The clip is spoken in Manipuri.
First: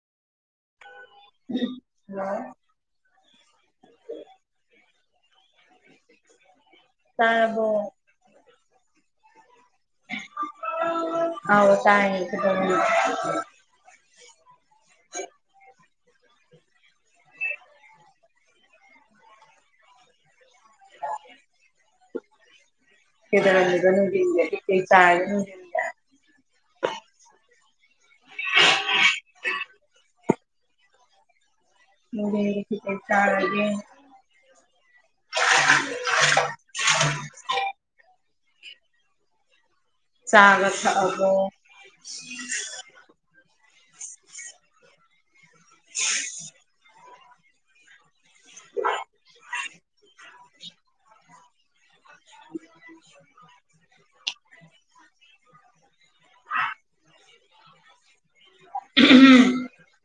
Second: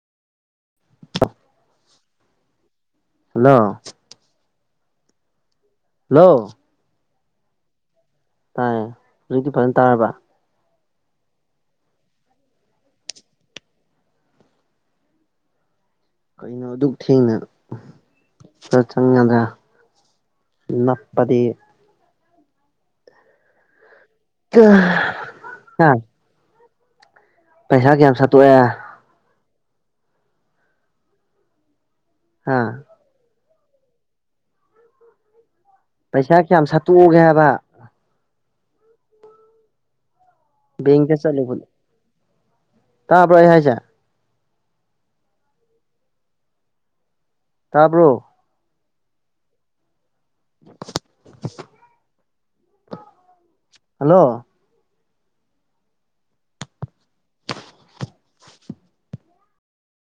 [unintelligible] ꯍꯜꯂꯣ ꯍꯜꯂꯣ ꯍꯜꯂꯣ ꯇꯥꯔꯕꯣ ꯑꯥ ꯍꯧꯖꯤꯛꯇꯤ ꯐꯖꯅ ꯇꯥꯔꯕ [unintelligible] ꯑꯧ ꯇꯥꯔꯦ ꯀꯩꯗꯧꯔꯒꯦ [unintelligible] ꯀꯩꯅꯣ ꯑꯗꯨꯛ ꯊꯦꯡꯅ ꯆꯥꯛ ꯆꯪꯒꯗ꯭ꯔꯥ ꯅꯞꯄꯗꯤ ꯀꯩꯗꯧꯔꯝꯃꯤꯕ ꯅꯣꯏ ꯍꯥ ꯄꯩꯁꯥ ꯀꯌꯥꯝ ꯁꯥꯠꯇꯣꯛꯑꯦ ꯍꯥ ꯅꯨꯡꯗꯤꯟꯒꯤ ꯀꯩ ꯀꯩ ꯆꯔꯒꯦ [inaudible] ꯄꯩꯁꯥ ꯀꯌꯥꯝ ꯁꯠꯇꯣꯛꯎꯒꯦ ꯍꯥꯏꯕ ꯆꯥꯒ ꯕꯦꯡꯗ ꯊꯛꯑꯕꯣ ꯇꯥꯕꯔꯥ ꯑꯩ ꯍꯥꯏꯁꯦ [inaudible] ꯇꯥꯕ꯭ꯔꯣ [inaudible] [inaudible] ꯍꯜꯂꯣ [unintelligible]